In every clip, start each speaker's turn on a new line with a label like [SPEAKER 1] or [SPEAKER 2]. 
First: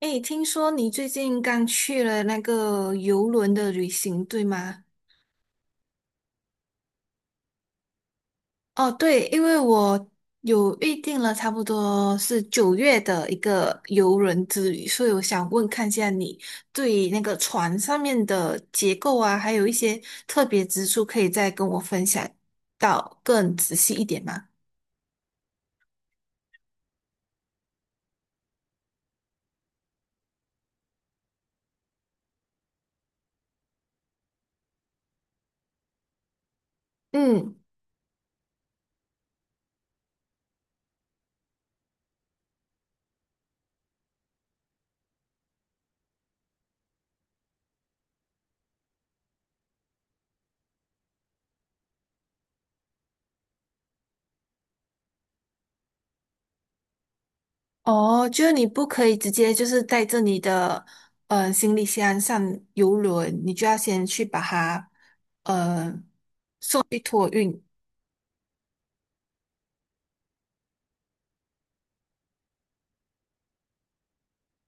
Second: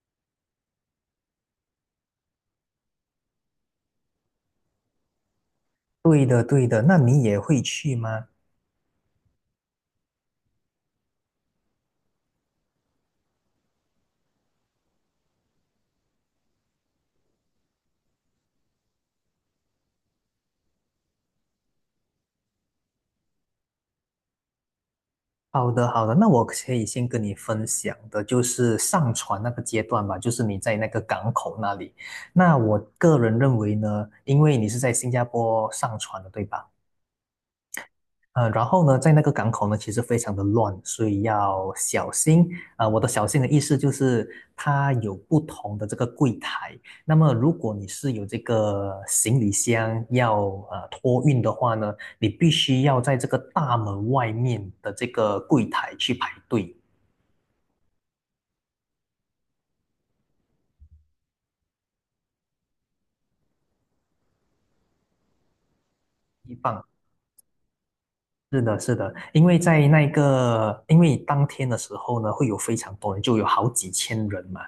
[SPEAKER 1] 诶，听说你最近刚去了那个游轮的旅行，对吗？
[SPEAKER 2] 对的，对的，那你也会去吗？
[SPEAKER 1] 哦，对，因为我有预定了，差不多是9月的一个游轮之旅，所以我想问看一下你对那个船上面的结构啊，还有一些特别之处，可以再跟我分享到更仔细一点吗？
[SPEAKER 2] 好的，好的，那我可以先跟你分享的就是上船那个阶段吧，就是你在那个港口那里。那我个人认为呢，因为你是在新加坡上船的，对吧？
[SPEAKER 1] 嗯。
[SPEAKER 2] 然后呢，在那个港口呢，其实非常的乱，所以要小心。我的小心的意思就是，它有不同的这个柜台。那么，如果你是有这个行李箱要托运的话呢，你必须要在这个大门外面的这个柜台去排队。
[SPEAKER 1] 哦，就是你不可以直接就是带着你的行李箱上游轮，你就要先去把它呃
[SPEAKER 2] 一放
[SPEAKER 1] 去托运。
[SPEAKER 2] 是的，是的，因为在那个，因为当天的时候呢，会有非常多人，就有好几千人嘛，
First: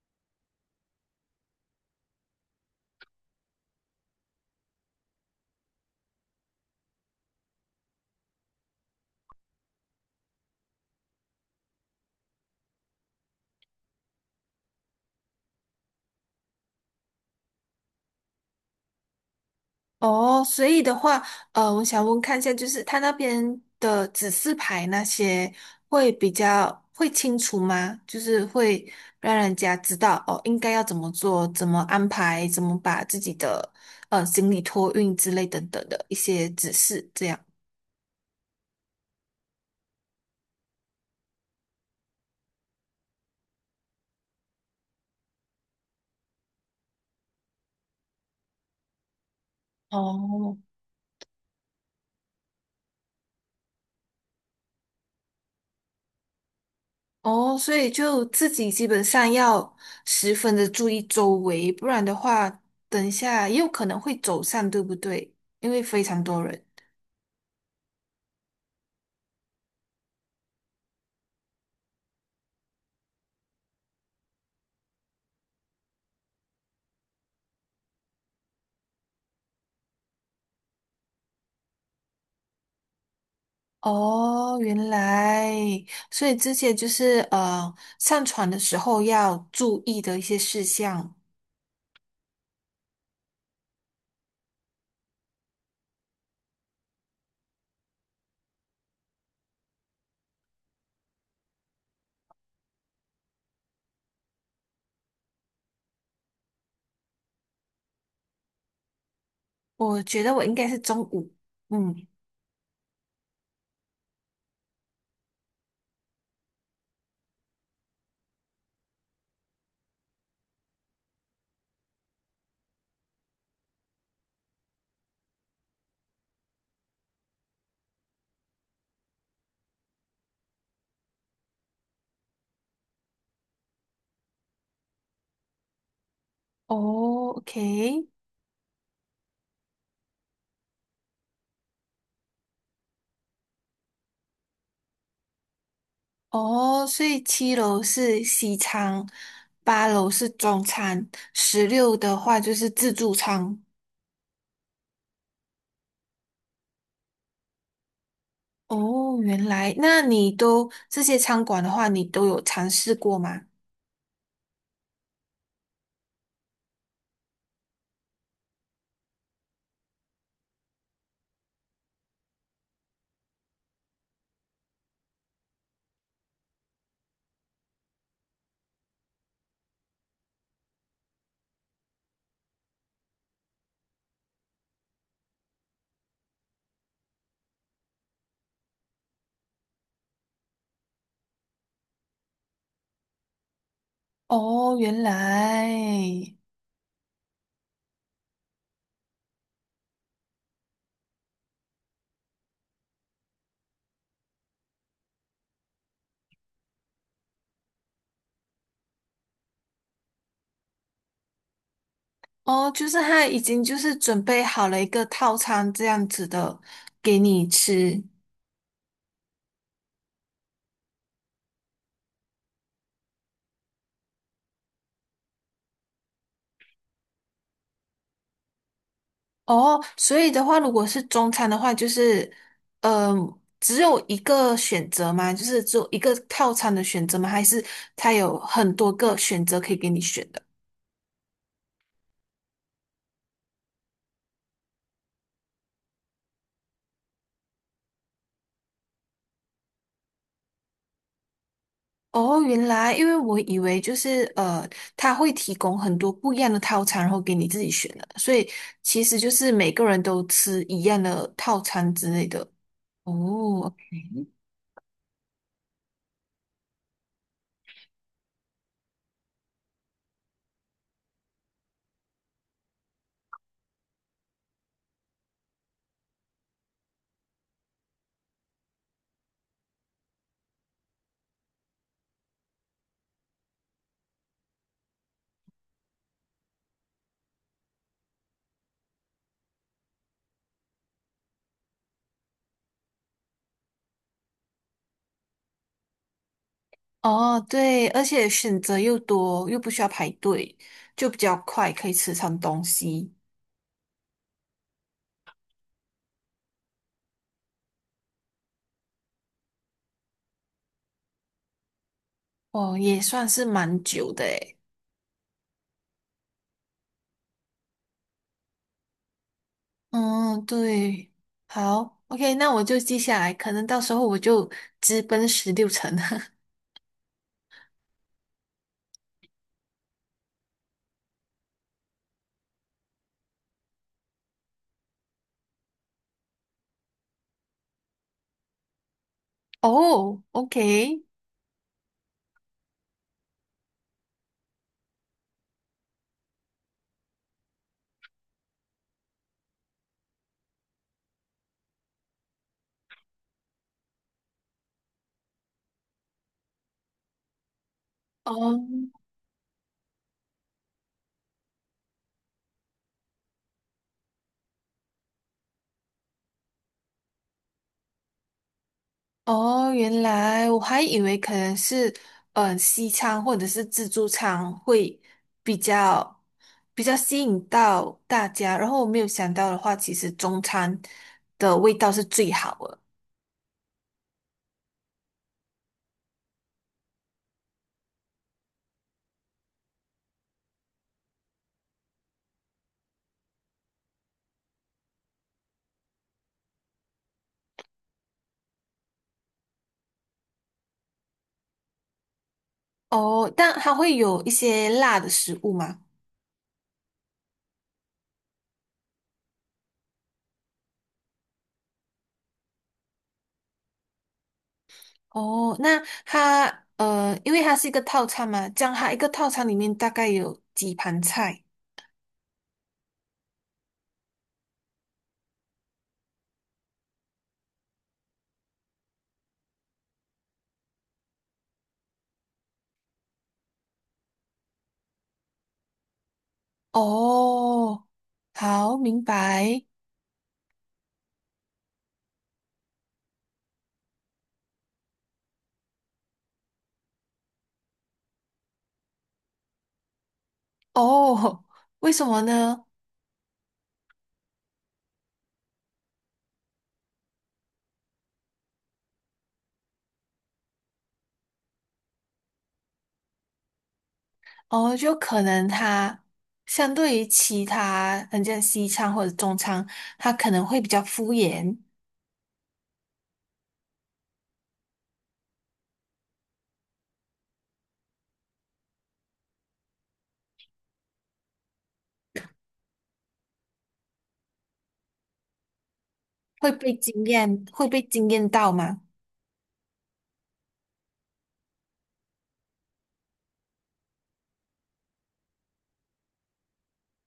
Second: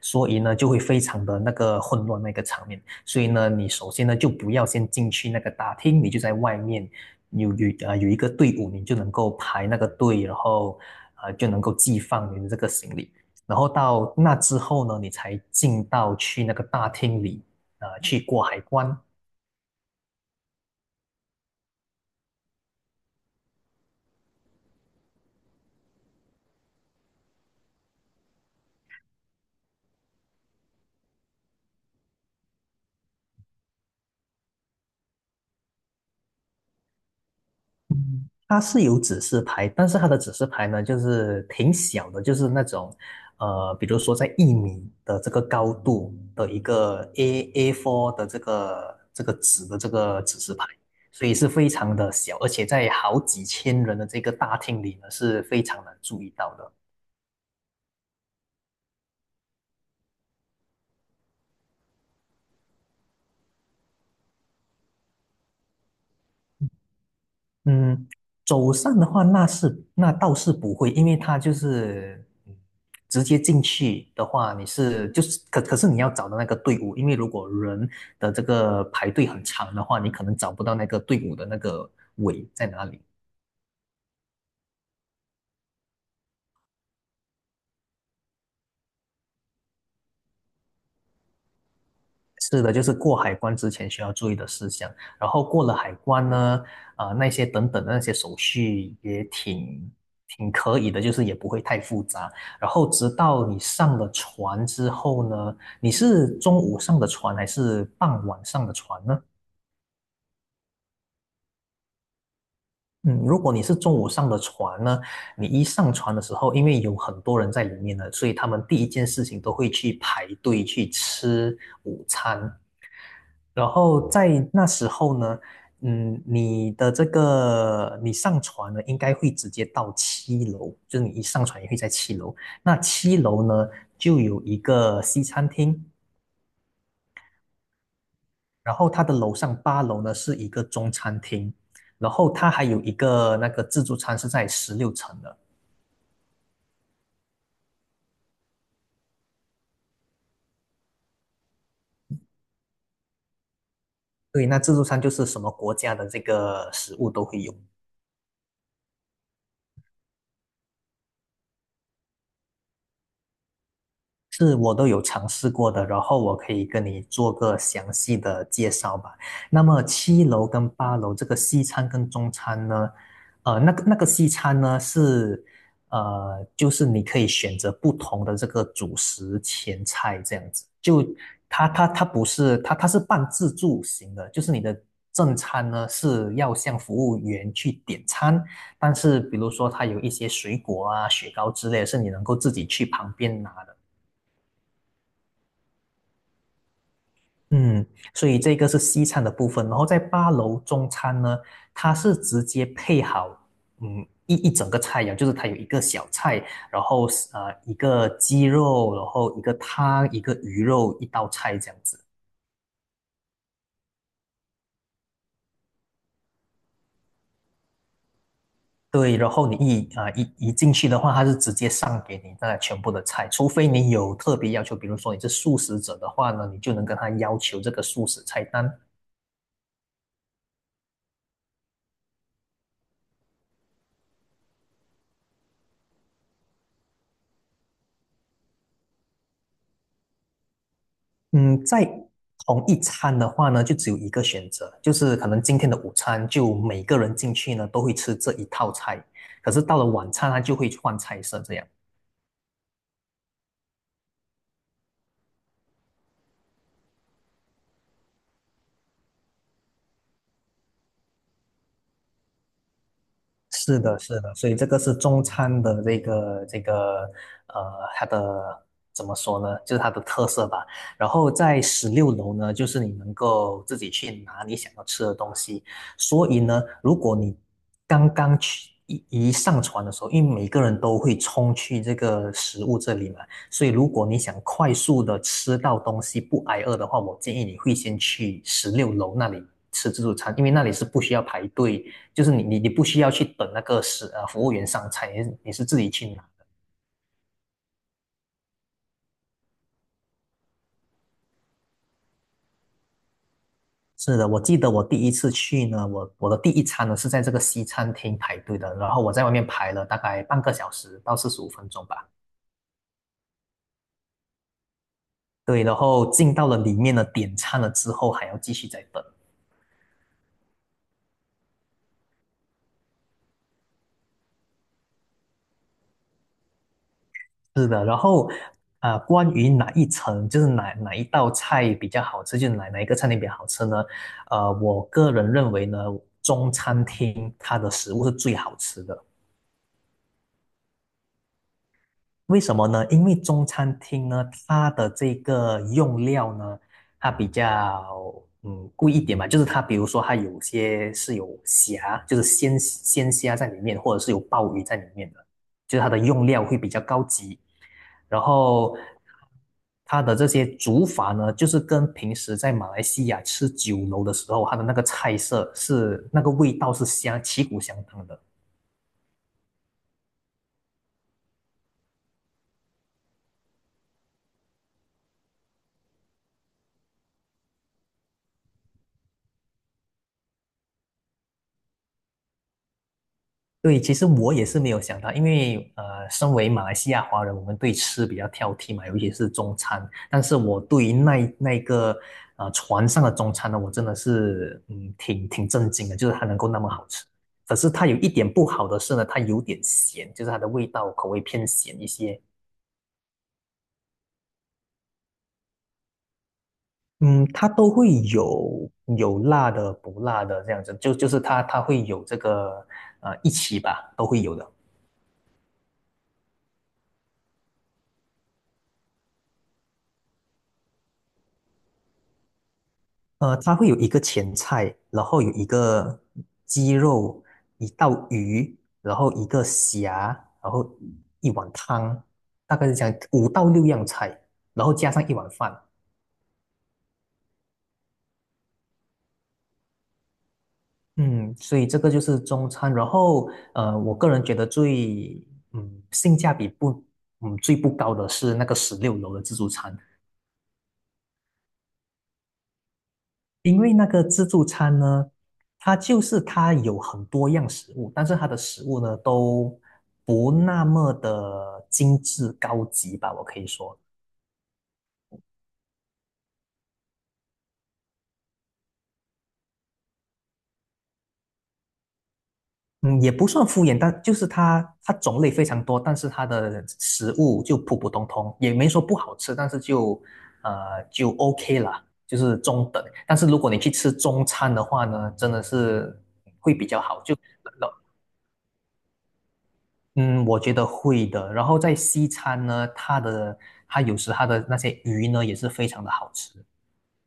[SPEAKER 2] 所以呢，就会非常的那个混乱那个场面。所以呢，你首先呢，就不要先进去那个大厅，你就在外面有一个队伍，你就能够排那个队，然后就能够寄放你的这个行李。然后到那之后呢，你才进到去那个大厅里，去过海关。
[SPEAKER 1] 哦，所以的话，我想问看一下，就是他那边的指示牌那些会比较会清楚吗？就是会让人家知道哦，应该要怎么做，怎么安排，怎么把自己的行李托运之类等等的一些指示，这样。
[SPEAKER 2] 嗯，它是有指示牌，但是它的指示牌呢，就是挺小的，就是那种，比如说在1米的这个高度的一个 A4 的这个这个纸的这个指示
[SPEAKER 1] 哦
[SPEAKER 2] 牌，所以是非常的小，而且在好几千人的这个大厅里呢，是非常难注意到的。
[SPEAKER 1] 哦，所以就自己基本上要十分的注意周围，不然的话，等一下也有可能会走散，对不对？因为非常多人。
[SPEAKER 2] 嗯，走上的话，那倒是不会，因为他就是直接进去的话，你是就是可是你要找到那个队伍，因为如果人的这个排队很长的话，你可能找不到那个队伍的那个尾在哪里。
[SPEAKER 1] 哦，原来，所以这些就是上船的时候要注意的一些事项。
[SPEAKER 2] 是的，就是过海关之前需要注意的事项，然后过了海关呢，那些等等的那些手续也挺可以的，就是也不会太复杂。然后直到你上了船之后呢，你是中午上的船还是傍晚上的船呢？
[SPEAKER 1] 我觉得我应该是中午，嗯，
[SPEAKER 2] 嗯，如果你是中午上的船呢，你一上船的时候，因为有很多人在里面呢，所以他们第一件事情都会去排队去吃午餐。然后在那时候呢，你的这个你上船呢，应该会直接到七楼，就是你一上船也会在七楼。那七楼呢，就有一个西餐厅，
[SPEAKER 1] 哦，OK，
[SPEAKER 2] 然后它的楼上八楼呢是一个中餐厅，然后它还有一个那个自助餐是在16层的。
[SPEAKER 1] 哦，所以7楼是西餐，8楼是中餐，十六的话就是自助餐。
[SPEAKER 2] 对，那自助餐就是什么国家的这个食物都会有。
[SPEAKER 1] 哦，原来，那你都这些餐馆的话，你都有尝试过吗？
[SPEAKER 2] 是我都有尝试过的，然后我可以跟你做个详细的介绍吧。那么七楼跟八楼这个西餐跟中餐呢，那个西餐呢是，就是你可以选择不同的这个主食前菜这样子，就它不是它是半自助型的，就是你的正餐呢是要向服务员去点餐，但是比如说它有一些水果啊、雪糕之类的是你能够自己去旁边拿的。
[SPEAKER 1] 哦，原来，
[SPEAKER 2] 嗯，所以这个是西餐的部分，然后在八楼中餐呢，它是直接配好，一整个菜肴，就是它有一个小菜，然后一个鸡肉，然后一个汤，一个鱼肉，一道菜这样子。
[SPEAKER 1] 哦，就是他已经就是准备好了一个套餐这样子的给你吃。
[SPEAKER 2] 对，然后你一啊、呃一一进去的话，它是直接上给你那全部的菜，除非你有特别要求，比如说你是素食者的话呢，你就能跟他要求这个素食菜单；
[SPEAKER 1] 哦，所以的话，如果是中餐的话，就是，只有一个选择吗？就是只有一个套餐的选择吗？还是他有很多个选择可以给你选的？
[SPEAKER 2] 嗯，在同一餐的话呢，就只有一个选择，就是可能今天的午餐就每个人进去呢都会吃这一套菜，可是到了晚餐它就会换菜色这样。
[SPEAKER 1] 哦，原来，因为我以为就是他会提供很多不一样的套餐，然后给你自己选的，所以其实就是每个人都吃一样的套餐之类的。哦，OK，
[SPEAKER 2] 是的，是的，所以这个是中餐的这个这个呃，它的怎么说呢？就是它的特色吧。然后在十六楼呢，就是你能够自己去拿你想要吃的东西。所以呢，如果你刚刚去一上船的时候，因为每个人都会冲去这个食物这里嘛，所以如果你想快速的吃到东西不挨饿的话，我建议你会先去十六楼那里吃自助餐，因为那里是不需要排队。就是你不需要去等那个服务员上菜，你是自己去拿。
[SPEAKER 1] 哦，对，而且选择又多，又不需要排队，就比较快，可以吃上东西。
[SPEAKER 2] 是的，我记得我第一次去呢，我的第一餐呢是在这个西餐厅排队的，然后我在外面排了大概半个小时到45分钟吧。
[SPEAKER 1] 哦，也算是蛮久的诶。
[SPEAKER 2] 对，然后进到了里面呢，点餐了之后还要继续再等。
[SPEAKER 1] 嗯，对，好，OK，那我就记下来，可能到时候我就直奔16层。
[SPEAKER 2] 是的，然后关于哪一层，就是哪一道菜比较好吃，就是哪一个餐厅比较好吃呢？我个人认为呢，中餐厅它的食物是最好吃的。
[SPEAKER 1] 哦，OK。
[SPEAKER 2] 为什么呢？因为中餐厅呢，它的这个用料呢，它比较贵一点嘛，就是它比如说它有些是有虾，就是鲜虾在里面，或者是有鲍鱼在里面的，就是它的用料会比较高级。然后
[SPEAKER 1] 哦，
[SPEAKER 2] 它的这些煮法呢，就是跟平时在马来西亚吃酒楼的时候，它的那个菜色是那个味道是相旗鼓相当的。
[SPEAKER 1] 哦，原来我还以为可能是，西餐或者是自助餐会比较比较吸引到大家，然后我没有想到的话，其实中餐的味道是最好的。
[SPEAKER 2] 对，其实我也是没有想到，因为身为马来西亚华人，我们对吃比较挑剔嘛，尤其是中餐。但是我对于那个船上的中餐呢，我真的是挺震惊的，就是它能够那么好吃。可是它有一点不好的是呢，它有点咸，就是它的味道口味偏咸一些。
[SPEAKER 1] 哦，但它会有一些辣的食物吗？
[SPEAKER 2] 嗯，它都会有辣的、不辣的这样子，就是它会有这个一起吧，都会有的。
[SPEAKER 1] 哦，那它因为它是一个套餐嘛，这样它一个套餐里面大概有几盘菜？
[SPEAKER 2] 它会有一个前菜，然后有一个鸡肉，一道鱼，然后一个虾，然后一碗汤，大概是这样，五到六样菜，然后加上一碗饭。
[SPEAKER 1] 哦，好，明白。
[SPEAKER 2] 嗯，所以这个就是中餐。然后，我个人觉得最，性价比不，最不高的是那个十六楼的自助餐。
[SPEAKER 1] 哦，为什么呢？
[SPEAKER 2] 因为那个自助餐呢，它就是它有很多样食物，但是它的食物呢都不那么的精致高级吧，我可以说，
[SPEAKER 1] 哦，就可能它相对于其他人像西餐或者中餐，它可能会比较敷衍，
[SPEAKER 2] 嗯，也不算敷衍，但就是它种类非常多，但是它的食物就普普通通，也没说不好吃，但是就就 OK 了，就是中等。但是如果你去吃中餐的话呢，真的是会比较好，
[SPEAKER 1] 会被惊艳到嘛？
[SPEAKER 2] 我觉得会的。然后在西餐呢，它有时它的那些鱼呢也是非常的好吃。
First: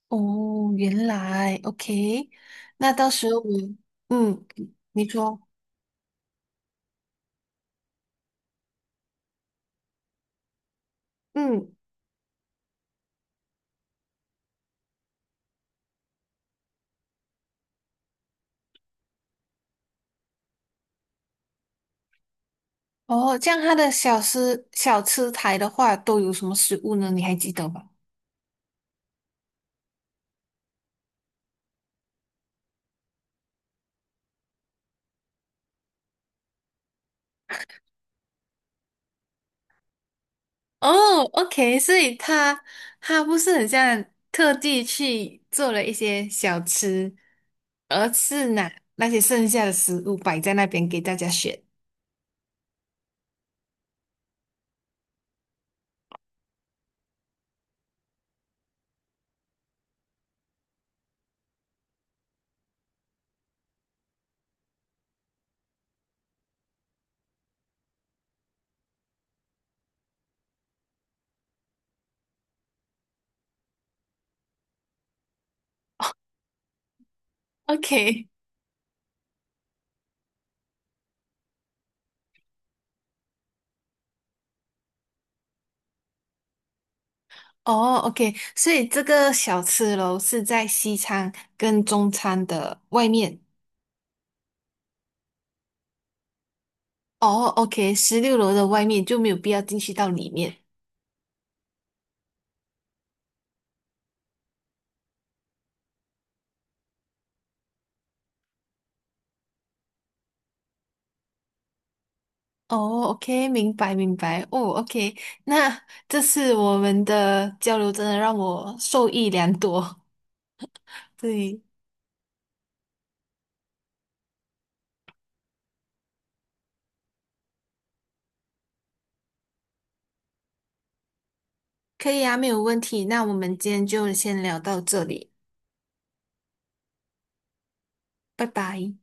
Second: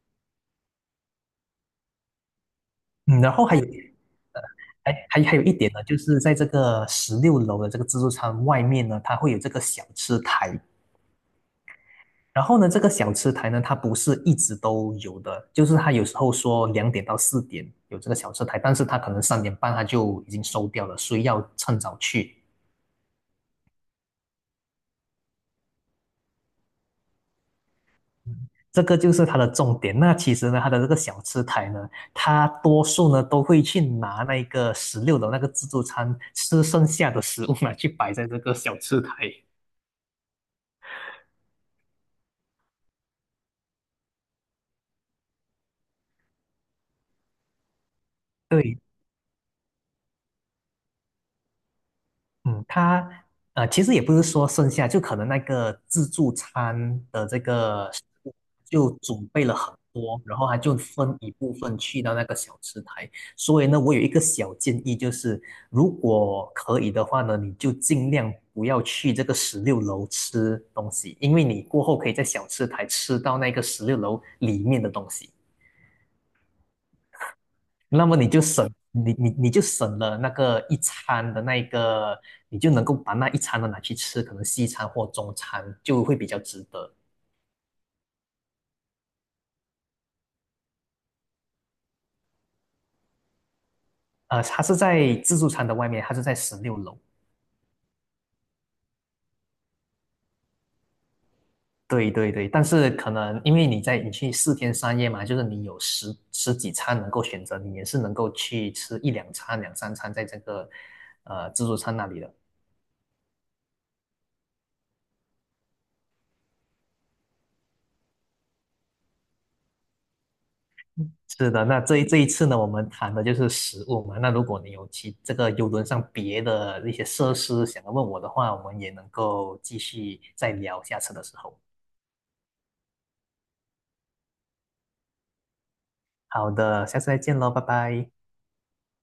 [SPEAKER 1] 哦，原来，OK，那到
[SPEAKER 2] 嗯，
[SPEAKER 1] 时
[SPEAKER 2] 然
[SPEAKER 1] 候
[SPEAKER 2] 后
[SPEAKER 1] 我，嗯，你
[SPEAKER 2] 还
[SPEAKER 1] 说，
[SPEAKER 2] 有一点呢，就是在这个十六楼的这个自助餐外面呢，它会有这个小吃台。
[SPEAKER 1] 嗯，
[SPEAKER 2] 然后呢，这个小吃台呢，它不是一直都有的，就是它有时候说2点到4点有这个小吃台，但是它可能3点半它就已经收掉了，所以要趁早去。
[SPEAKER 1] 哦，这样它的小吃台的话都有什么食物呢？你还记得吗？
[SPEAKER 2] 这个就是它的重点。那其实呢，它的这个小吃台呢，它多数呢都会去拿那个十六楼那个自助餐吃剩下的食物嘛，去摆在这个小吃台。
[SPEAKER 1] 哦，OK，所以他不是很像特地去做了一些小吃，而是拿
[SPEAKER 2] 对，
[SPEAKER 1] 那些剩下的食物摆在那边给大家选。
[SPEAKER 2] 嗯，他其实也不是说剩下，就可能那个自助餐的这个食物就准备了很多，然后他就分一部分去到那个小吃台。所以呢，我有一个小建议，就是如果可以的话呢，你就尽量不要去这个十六楼吃东西，因为你过后可以在小吃台吃到那个十六楼里面的东西。那么
[SPEAKER 1] OK，
[SPEAKER 2] 你就省了那个一餐的那一个，你就能够把那一餐的拿去吃，可能西餐或中餐就会比较值得。
[SPEAKER 1] 哦，OK，所以这个小吃楼是在西餐跟中餐的外面。
[SPEAKER 2] 它是在自助餐的外面，它是在十六楼。
[SPEAKER 1] 哦，OK，16楼的外面就没有必要进去到里面。
[SPEAKER 2] 对对对，但是可能因为你去4天3夜嘛，就是你有十几餐能够选择，你也是能够去吃一两餐、两三餐在这个自助餐那里的。
[SPEAKER 1] 哦，OK，明白明白。哦，OK，那这次我们的交流真的让我受益良多。
[SPEAKER 2] 是
[SPEAKER 1] 对。
[SPEAKER 2] 的，那这一次呢，我们谈的就是食物嘛。那如果你有这个游轮上别的一些设施想要问我的话，我们也能够继续再聊下次的时候。
[SPEAKER 1] 可以啊，没有问题。那我们今天就先聊到这里，
[SPEAKER 2] 好的，下次再见喽，拜拜。
[SPEAKER 1] 拜拜。